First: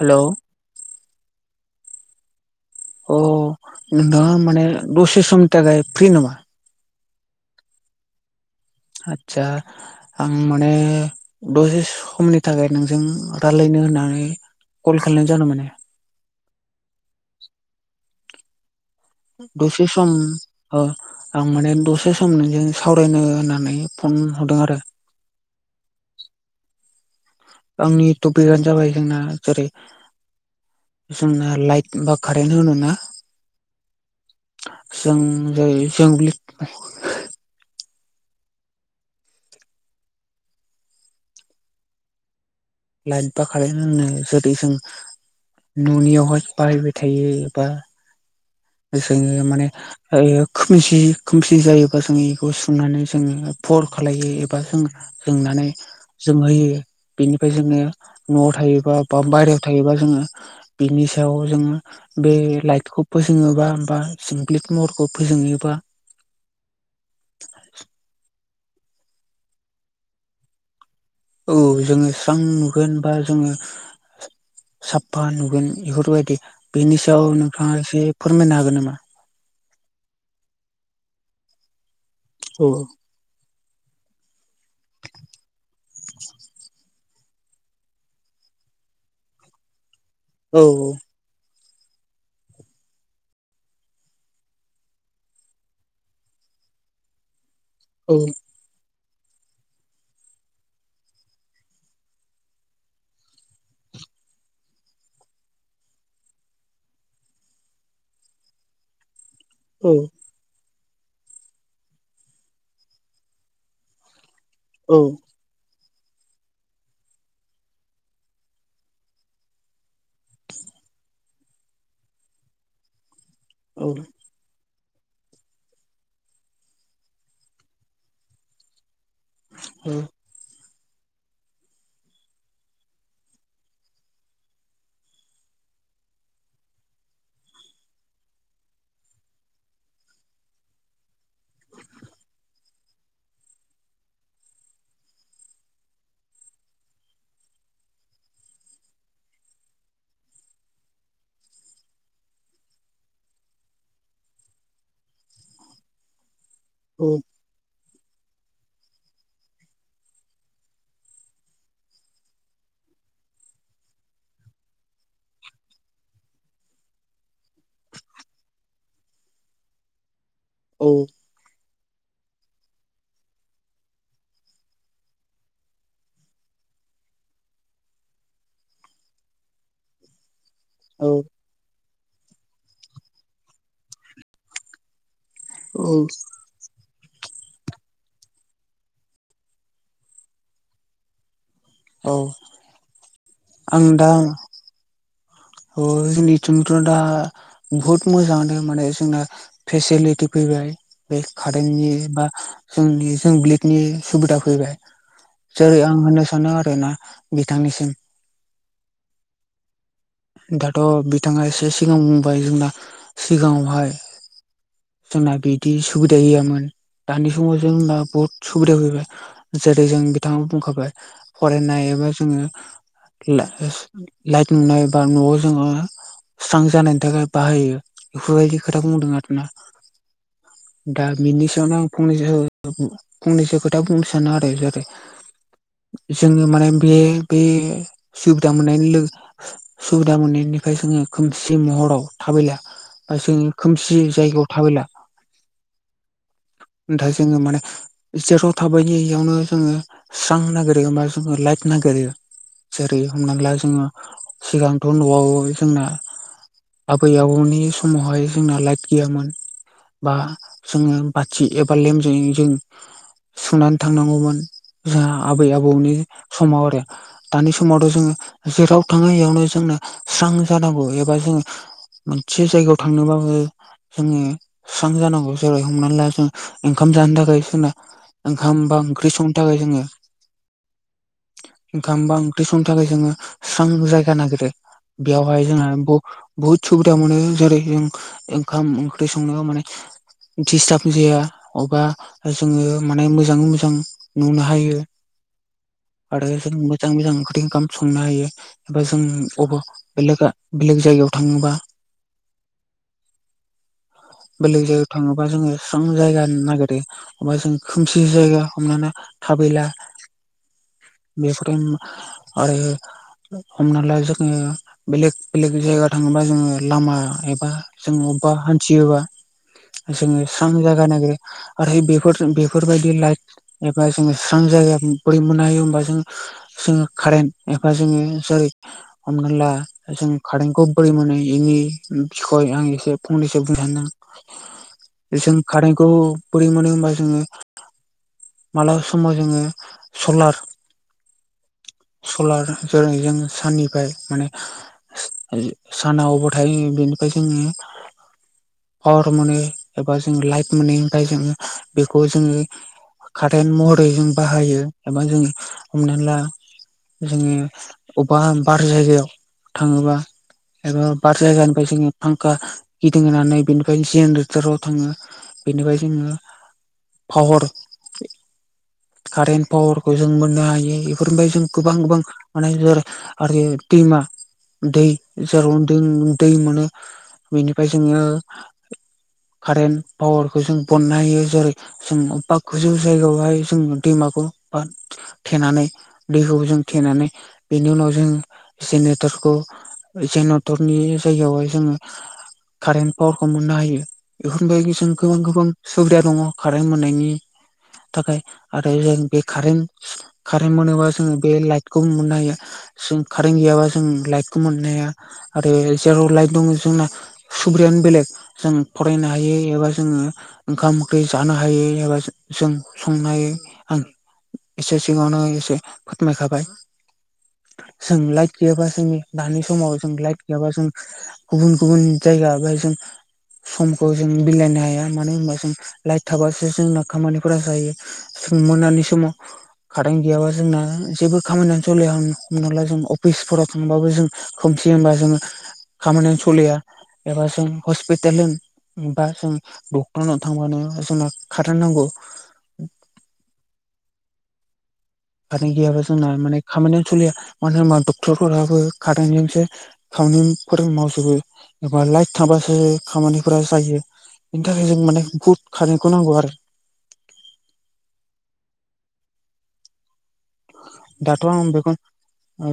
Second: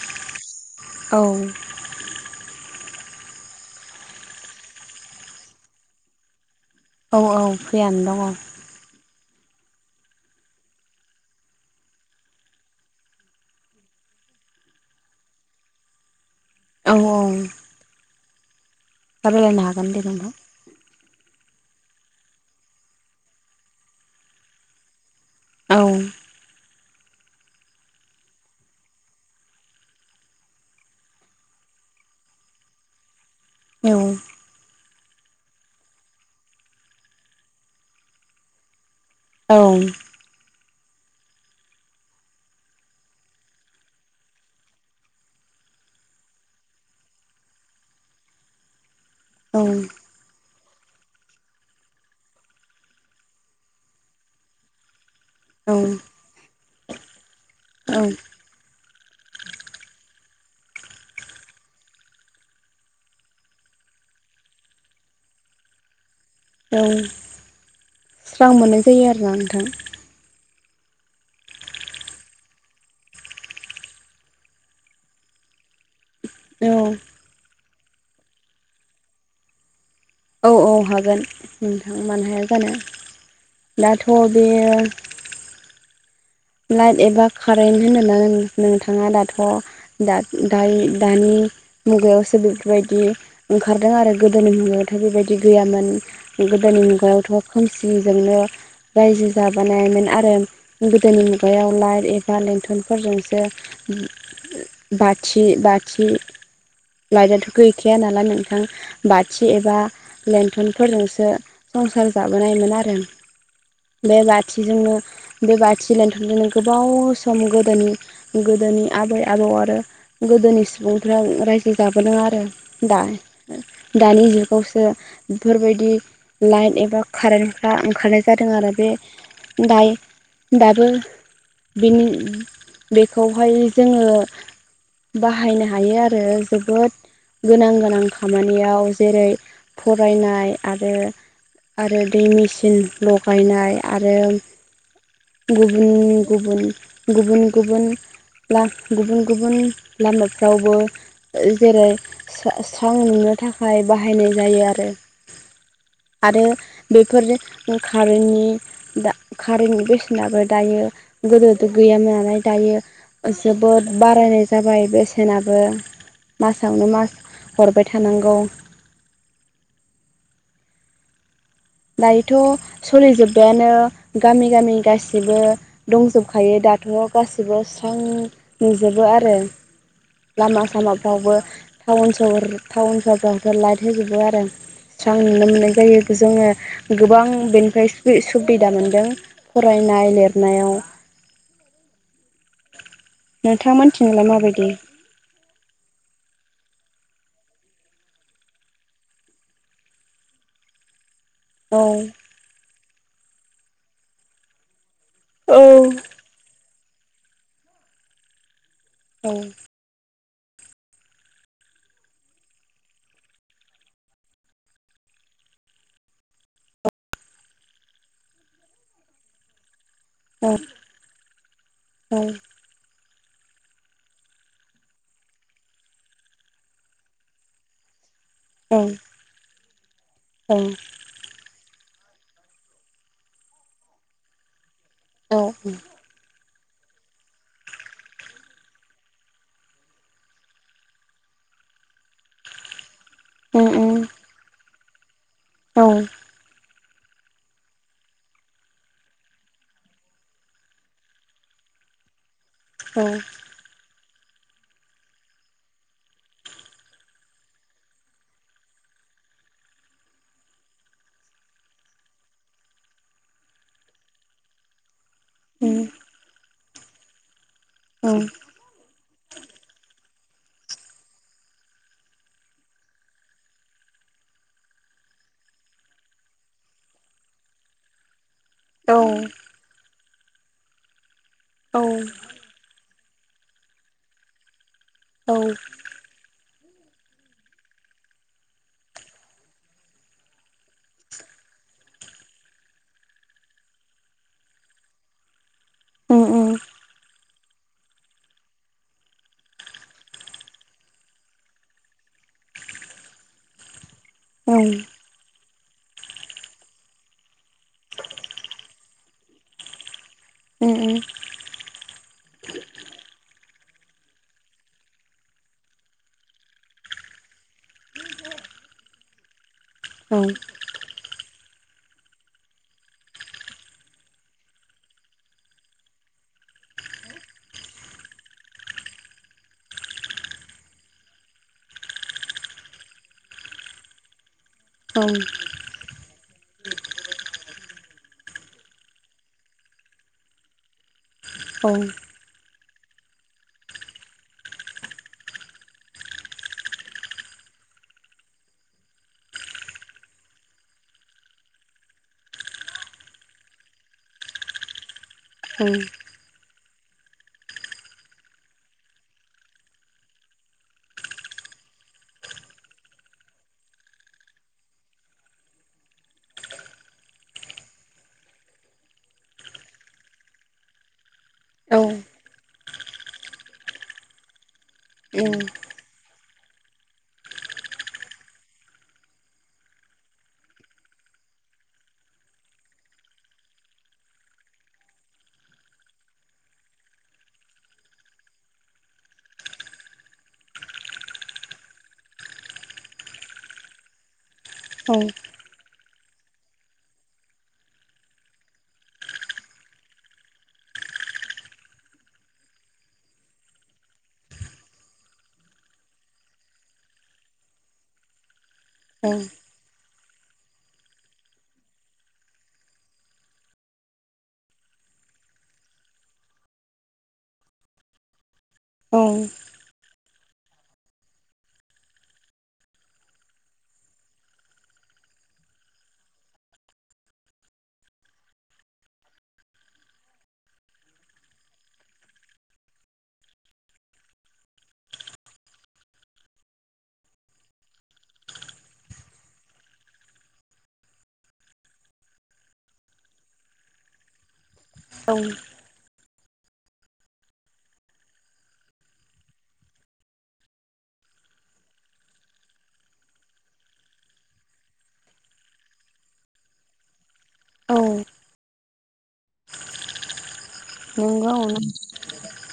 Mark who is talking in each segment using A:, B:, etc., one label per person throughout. A: Hello.
B: औ।
A: अ नोंथाङा माने दसे समनि थाखाय फ्रि नामा?
B: औ औ फ्रियानो दङ'।
A: आतसा। आं माने दसे समनि थाखाय नोंजों रायलायनो होननानै कल खालामनाय जादों माने।
B: औ औ दा रायलायनो
A: दसे
B: हागोन दे
A: सम
B: नोंथां
A: ओ आं माने दसे सम नोंजों सावरायनो होननानै फन हरदों आरो
B: औ।
A: आंनि टपिकानो जाबाय जोंना जेरै जोंना लाइट बा कारेन्ट होनो ना
B: औ।
A: जों जेरै जोंब्लिब
B: औ।
A: लाइट बा कारेन्ट होनो। जेरै जों न'नियावहाय बाहायबाय थायो बा जोङो
B: औ
A: माने ओ खोमसि खोमसि जायोबा जोङो इखौ सुनानै जोङो फर खालायो एबा जोङो जोंनानै
B: औ
A: जोंहोयो। बेनिफ्राय जोङो
B: औ
A: न'आव थायोबा बा बाहेरायाव थायोबा जोङो बिनि सायाव जोङो बे लाइटखौ फो [unintelligible] जोंब्लिथ महरखौ फोजोंहैयो बा
B: औ स्रां मोननाय जायो आरो ना नोंथां।
A: औ जोङो स्रां नुगोन बा जोङो साफा नुगोन बेफोरबायदि
B: औ
A: बेनि सायाव नोंथाङा एसे फोरमायनो हागोन नामा?
B: औ औ हागोन नोंथां मानो हाया
A: औ
B: जानो दाथ' बेयो लाइट एबा कारेन्ट होनोब्ला नोंथाङा दाथ'
A: औ
B: दा-दा-दानि मुगायावसो बेफोरबायदि ओंखारदों आरो गोदोनि मुगायावथ' बेबायदि गैयामोन। गोदोनि मुगायावथ'
A: औ
B: खोमसिजोंनो रायजो जाबोनायमोन आरो गोदोनि मुगायाव लाइट एबा लेन्थनफोरजोंसो बाथि बाथि लाइटआथ' गैखाया नालाय नोंथां बाथि एबा लेन्थनफोरजोंसो संसार जाबोनायमोन आरो। बे बाथिजोंनो
A: औ
B: बे बाथि लेन्थन बिदिनो गोबाव सम गोदोनि गोदोनि आबै-आबौ आरो गोदोनि सुबुंफ्रा रायजो जाबोदों आरो दा
A: औ
B: दानि जुगावसो बेफोरबायदि लाइट एबा कारेन्टफ्रा ओंखारनाय जादों आरो बे दायो दाथ' बिनि बेखौहाय जोङो बाहायनो हायो आरो जोबोद गोनां गोनां खामानियाव जेरै फरायनाय आरो आरो दै मेचिन लगायनाय आरो गुबुन गुबुन गुबुन गुबुन ला गुबुन गुबुन लामाफ्रावबो ओ जेरै सा स्रां नुनो थाखाय बाहायनाय जायो आरो आरो बेफोर कारेन्टनि दा कारेन्टनि बेसेनाबो दायो गोदोथ' गैयामोन नालाय दायो। जोबोद बारायनाय जाबाय बेसेनाबो। मासावनो मास हरबाय थानांगौ।
A: औ
B: दायोथ' सोलिजोब्बायानो गामि गामि गासिबो। दंजोबखायो दाथ' गासिबो स्रां नुजोबो आरो लामा
A: औ
B: सामाफ्रावबो टाउन सहर टाउन सहरावबो लाइट होजोबो आरो। स्रां नुनो मोननाय जायो
A: औ
B: जोङो। गोबां बेनिफ्राय सु-सुबिदा मोनदों फरायनाय लिरनायाव।
A: औ
B: नोंथां
A: आं दा
B: मोननिथिंलाय माबायदि?
A: अ जोंनिथिंथ' दा बुहुत मोजांआनो माने जोंना फेसिलिटि फैबाय। बे
B: औ
A: कारन्टनि बा जोंनि जोंब्लिडनि सुबिदा फैबाय।
B: औ
A: जेरै आं होननो सानो आरो ना बिथांनिसिम
B: औ
A: दाथ' बिथाङा एसे सिगां बुंबाय जोंना सिगाङावहाय जोंना बिदि सुबिदा गैयामोन दानि समाव जोंना बहुत सुबिदा फैबाय। जेरै जों बि नोंथांआबो बुंखाबाय फरायनाय एबा जोङो ला-लाइट नुनाय था बा न'आव जोङो स्रां जानायनि थाखाय बाहायो बेफोबायदि
B: औ
A: खोथा बुंदों आरोना उ दा बिनि सायावनो आं फंनैसो फंनैसो खोथा बुंनो सानो आरो जादे
B: औ उ
A: जोङो माने बे बे सुबिदा मोननायनि लो सुबिदा मोनैनिफाय जोङो खोमसि महराव थाबायला बा जों
B: उम
A: खोमसि
B: उम
A: जायगायाव थाबायला।
B: औ।
A: दा जोङो माने जेराव थाबायनि इआवनो जोङो स्रां नागिरो एबा जोङो लाइट नागिरो जेरै हमना ला जोङो सिगांथ' न'आवै जोंना आबै-आबौनि समावहाय जोंना लाइट गैयामोन। बा जोङो बाथि एबा लेमजोंयै जों सुनानै थांनांगौमोन। जोंहा
B: उम
A: आबै-आबौनि समाव आरो दानि समावथ' जोङो
B: उम
A: जेराव थाङो एव नो जोंनो स्रां जानांगौ एबा जों मोनसे जायगायाव थांनोबो जोङो सुस्रां जानांगौ जेरै हमनानै ला जों ओंखाम जानो थाखाय सोना ओंखामबा
B: औ
A: ओंख्रि संनो थाखाय जोङो
B: औ उम
A: ओंखामबा ओंख्रि संनो थाखाय जोङो स्रां जायगा नागिरो बेयावहाय जाङा ब' बुहुद सुबिदा मोनो जेरै जों ओंखाम ओंख्रि संनायाव माने दिस्टब जाया अबा जोङो माने मोजाङै मोजां नुनो हायो आरो
B: उम
A: जों मोजां मोजां ओंख्रि ओंखाम संनो हायो एबा जों अबा बेलेगा बेलेग जायगायाव थाङोबा [inaudible]
B: औ
A: बेलेग जायगायाव थाङोबा जोङो स्रां जायगा नागिरे गथा गाहोन नागिरो अबा जों खोमसि जायगा हमना थाबैला
B: उम उम
A: बे समो़थमहआरो हमनाला जोङो बेलेग बेलेग जायगा थाङोबा जोङो लामा एबा जों अबा हान्थियोबा
B: औ
A: जोङो
B: औ
A: स्रां जायगा नागोरो आरो बेफोरजों बेफोरबायदि लाइट एबा जोङो स्रां जायो बोरै मोननो हायो होमबा जों जोङो कारेन्ट एबा जोङो जै हमना ला जों कारेन्टखौ बोरै मोनो इ बिखय आं एसे फंनैसो बुं [unintelligible] जों
B: औ
A: खारेन्खौ बोरै मोनो होमबा जोङो मालाबा समाव जोङो सलार
B: औ।
A: सलार जेरै जोङो साननिफाय माने सि इ सानाव बथायो बेनिफाय जोङो पावार मोनो एबा जों लाइट मोनो ओमफाय जोङो बेखौ जोङो कारटेन महरै जों बाहायो एबा जों हमनानै ला जोङो अबा बार जायगायाव थाङोबा एबा बार जायगानिफाय जोङो फांखा गिदिंहोनानै बेनिफाय जेनरेटाराव थाङो बेनिफाय जोङो फावार कारेन्ट पावारखौ जों मोननो हायो एफोरनिफाय जों गोबां गोबां माने जोरै आरो दैमा दै जेरन दों दै मोनो बेनिफाय जोङो कारेन्ट पावारखौ जों बननो हायो जेरै जों अबबा गोजौ जायगायावहाय जों दैमाखौ बा थेनानै दैखौ जों थेनानै बेनि उनाव जोंङो जेनेटरखौ जेनटरनि जायगायावहाय जों कारेन्ट पावारखौ मोननो हायो बेफोरनिफायबो जों गोबां गोबां सुबिदा दङ कारेन्ट मोननायनि थाखाय आरो जों बे कारेन्ट कारेन्ट मोनोबा जोङो बे लाइटखौ मोननो हायो जों कारेन्ट गैयाबा जों लाइटखौ मोननो हाया आरो जेराव लाइट दङ जोंना सुब्रेयानो बेलेग जों फरायनो हायो एबा जोङो ओंखाम ओंख्रि जानो हायो एबा जों संनो हायो आं एसे सिगांनो इसे फोरमायखाबाय जों लाइट गैयाबा जों दानि समाव जों जों गुबुन गुबुन जायगा बा जों समखौ जों बिलायनो हाया मानो होनबा जों लाइट थाबासो जोंना खामानिफोरा जायो। जों मोनानि समाव कारेन्ट गैयाबा जोंना जेबो खामानियानो सलिआ हमना ला जों अफिसफोराव थांबाबो जों खोमसि होनबा जोङो खामानियानो सलिया एबा जों हस्पिटाल होन बा जों डक्टरनाव थांबानो जोंनो कारेन्ट नांगौ
B: औ
A: कारेन्ट गैयाबा जोंना माने खामानियानो सोलिया मानो होनबा डक्टरफोराबो कारेन्टजोंसो खामानिफोर मावजोबो एबा लाइट थाबासो खामानिफोरा जायो। बेनि थाखाय जों माने बुहुत कारेन्टखौ नांगौ आरो।
B: औ।
A: दाथ'
B: नंगौ
A: आं बेखौ। औ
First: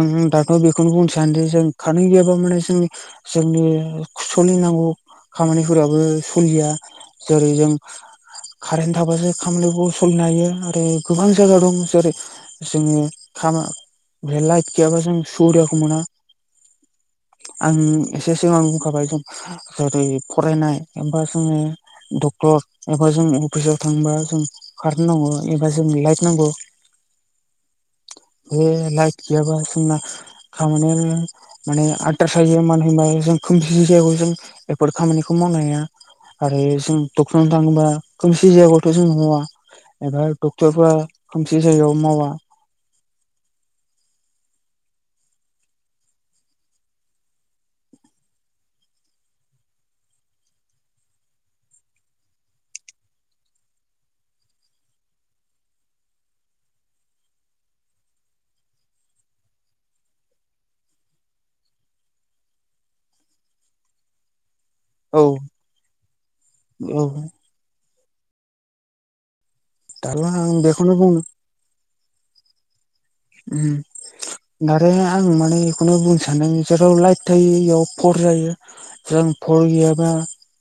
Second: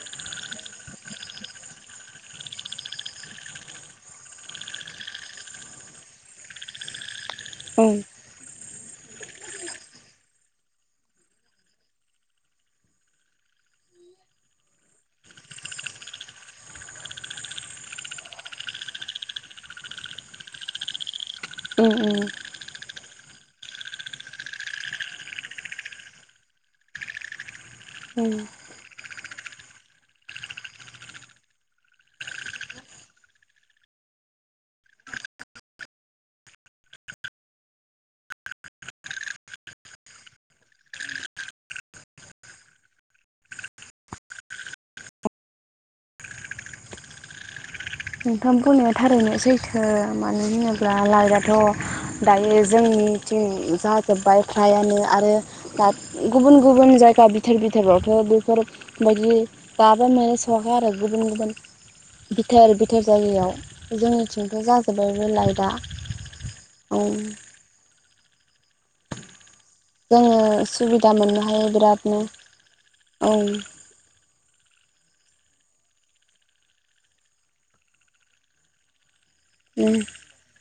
A: आं दाथ' बेखौनो बुंनो सानोदि जों कारेन्ट गैयाबा माने जोंनि जोंनि सोलिनांगौ खामानिफोराबो सोलिया। जेरै जों
B: ओं
A: कारेन्ट थाबासो खामानियावबो सोलिनो हायो आरो गोबां जायगा दं जेरै जोङो खामा बे लाइट गैयाबा जों सुबिदाखौ मोना आं एसे सिगां बुंखाबाय जों जेरै फरायनाय एबा
B: ओं
A: डक्टर एबा जों अफिसाव थांबा जों कारेन्ट नांगौ एबा जों लाइट नांगौ।
B: औ।
A: बे लाइट गैयाबा जोंना खामानियानो। माने आद्रा जायो मानो होनबा जों खोमसि जायगायाव जों बेफोर खामानिखौ मावनाय हा आरो जों डक्टरावनो थाङोबा खोमसि जायाब्लाथ' जों नुआ। एबार टक्टर खोमसि जाबा मावा।
B: नोंथां बुंनाया थारैनो सैथो मानो होनोब्ला लाइटआथ' दायो जोंनिथिं जाजोब्बाय फ्रायानो आरो। दा गुबुन गुबुन जायगा बिथोर बिथोरावथ' बेफोर बायदि जाबा मे साहा आरो गुबुन गुबुन बिथोर। थेर जायगायाव जोंनिथिंथ'
A: औ
B: जाजोब्बायबो लाइटआ औ।
A: दाल'
B: जोङो
A: आं बेखौनो
B: सुबिदा
A: बुंनो
B: मोननो हायो बिरादनो। औ
A: उम आं माने बेखौनो बुंनो सानो जेराव लाइट थायो इयाव फर जायो। जों फल गैयाबा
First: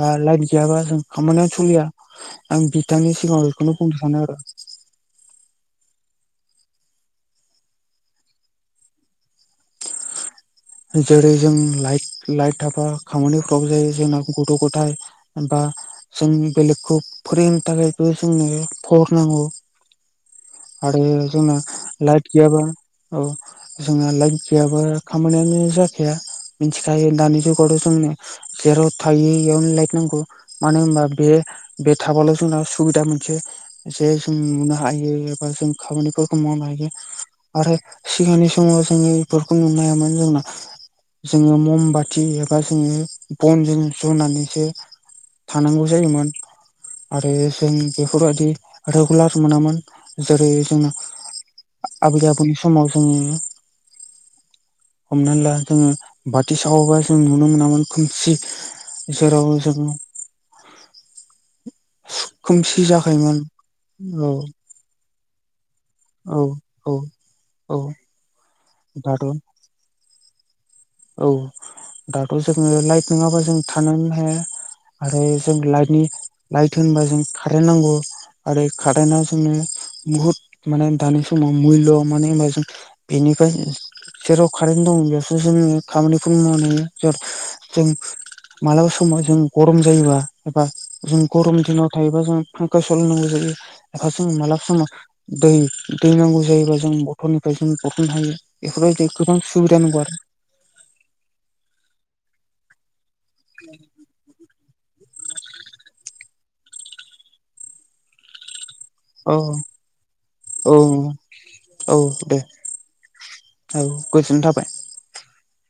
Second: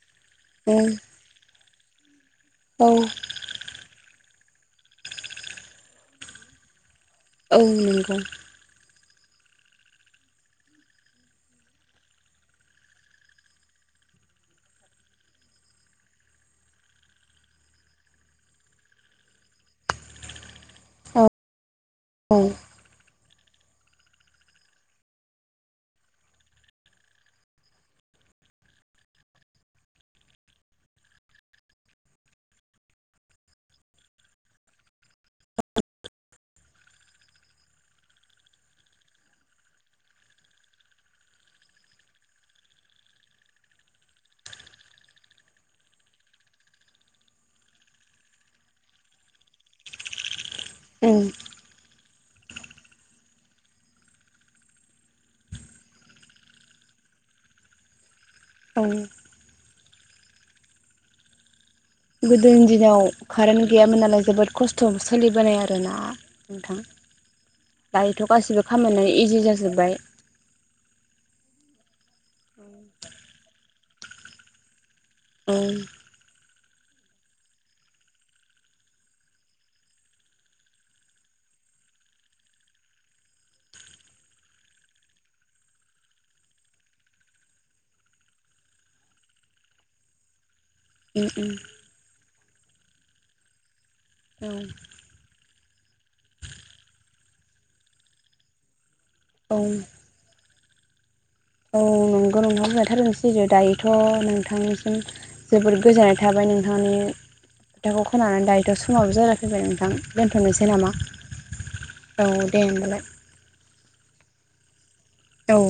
A: बा लाइन गैयाबा जों
B: औ
A: खामानियाव सोलिया। आं बिथांनि सिगाङाव बेखौनो बुंनो सानो आरो।
B: औ नंगौ।
A: जेरै जों लाइ लाइट थाबा खामानिफ्रा बो जायो जोंना गथ'-गथाय बा जों बेलेगखौ फोरोंनो थाखायबो जोंनो फहर नांगौ। आरो
B: औ
A: जोंना लाइट
B: औ
A: गैयाबा औ जोंना लाइट गैयाबा खामानिया। नो जाखाया मिथिखायो दानि जुगावथ' जोंनो जेराव थायो बेयावनो लाइट नांगौ। मानो होनबा बे बे थाबाल' जोंनाव सुबिदा मोनसे। जेराव नुनो हायो बा खाबानिफोरखौ मावनो हायो। आरो सिगांनि समाव जोङो बेफोरखौ नुनो हायामोन जोंना जोङो मम बाथि एबा जोङो बनजों जनानैसो। थानांगौ जायोमोन। आरो जों बेफोरबायदि रेगुलार मोनामोन जेरै जों
B: ओं।
A: आबै आबौनि समाव जों हमनानै ला जोङो बाथि सावाबा जों नुनो मोनामोन खोमसि।
B: औ।
A: जेराव जों
B: गोदोनि
A: खोमसि
B: दिनाव
A: जाखायोमोन
B: कारेन्ट गैयामोन नालाय
A: औ
B: जोबोद खस्थ' सोलिबोनाय आरोना।
A: औ
B: नोंथां
A: औ औ
B: दायोथ' गासिबो खामानिया
A: दाथ'
B: इजि जाजोब्बाय।
A: औ दाथ' जोङो लाइट नङाबा जों थानोनो हाया। आरो
B: औ
A: जों लाइटनि लाइट होनबा जों कारेन्ट नांगौ। आरो खादाना जोंनि बुहुत माने दानि समाव मुल्य मानो होनबा जों बेनिफ्राय जेराव कारेन्ट दं बेयावसो जोङो। खामानिखौ मावनो हायो ज जों [inaudible] मालाबा समाव जों गरम जायोबा एबा जों
B: उम उम
A: गरम दिनाव थायोबा जों फांखा सलायनांगौ जायो एफा जों मालाबा समाव दै दै नांगौ जायोब्ला जों बथलनिफ्राय जों बथ'नो हायो। बेफोरबायदि गोबां
B: औ
A: सुबिदा नांगौ आरो
B: औ नंगौ [unintelligible] दायोथ' नोंथांसिम जोबोद गोजाननाय था बाय नोंथांनि खोथाखौ खोनानानै दायो दा समाबो
A: औ
B: जाना फैबाय नोंथां दोनथ'नोसै
A: औ
B: नामा औ दे होनबालाय।
A: औ गोजोननाय थाबाय।
B: औ।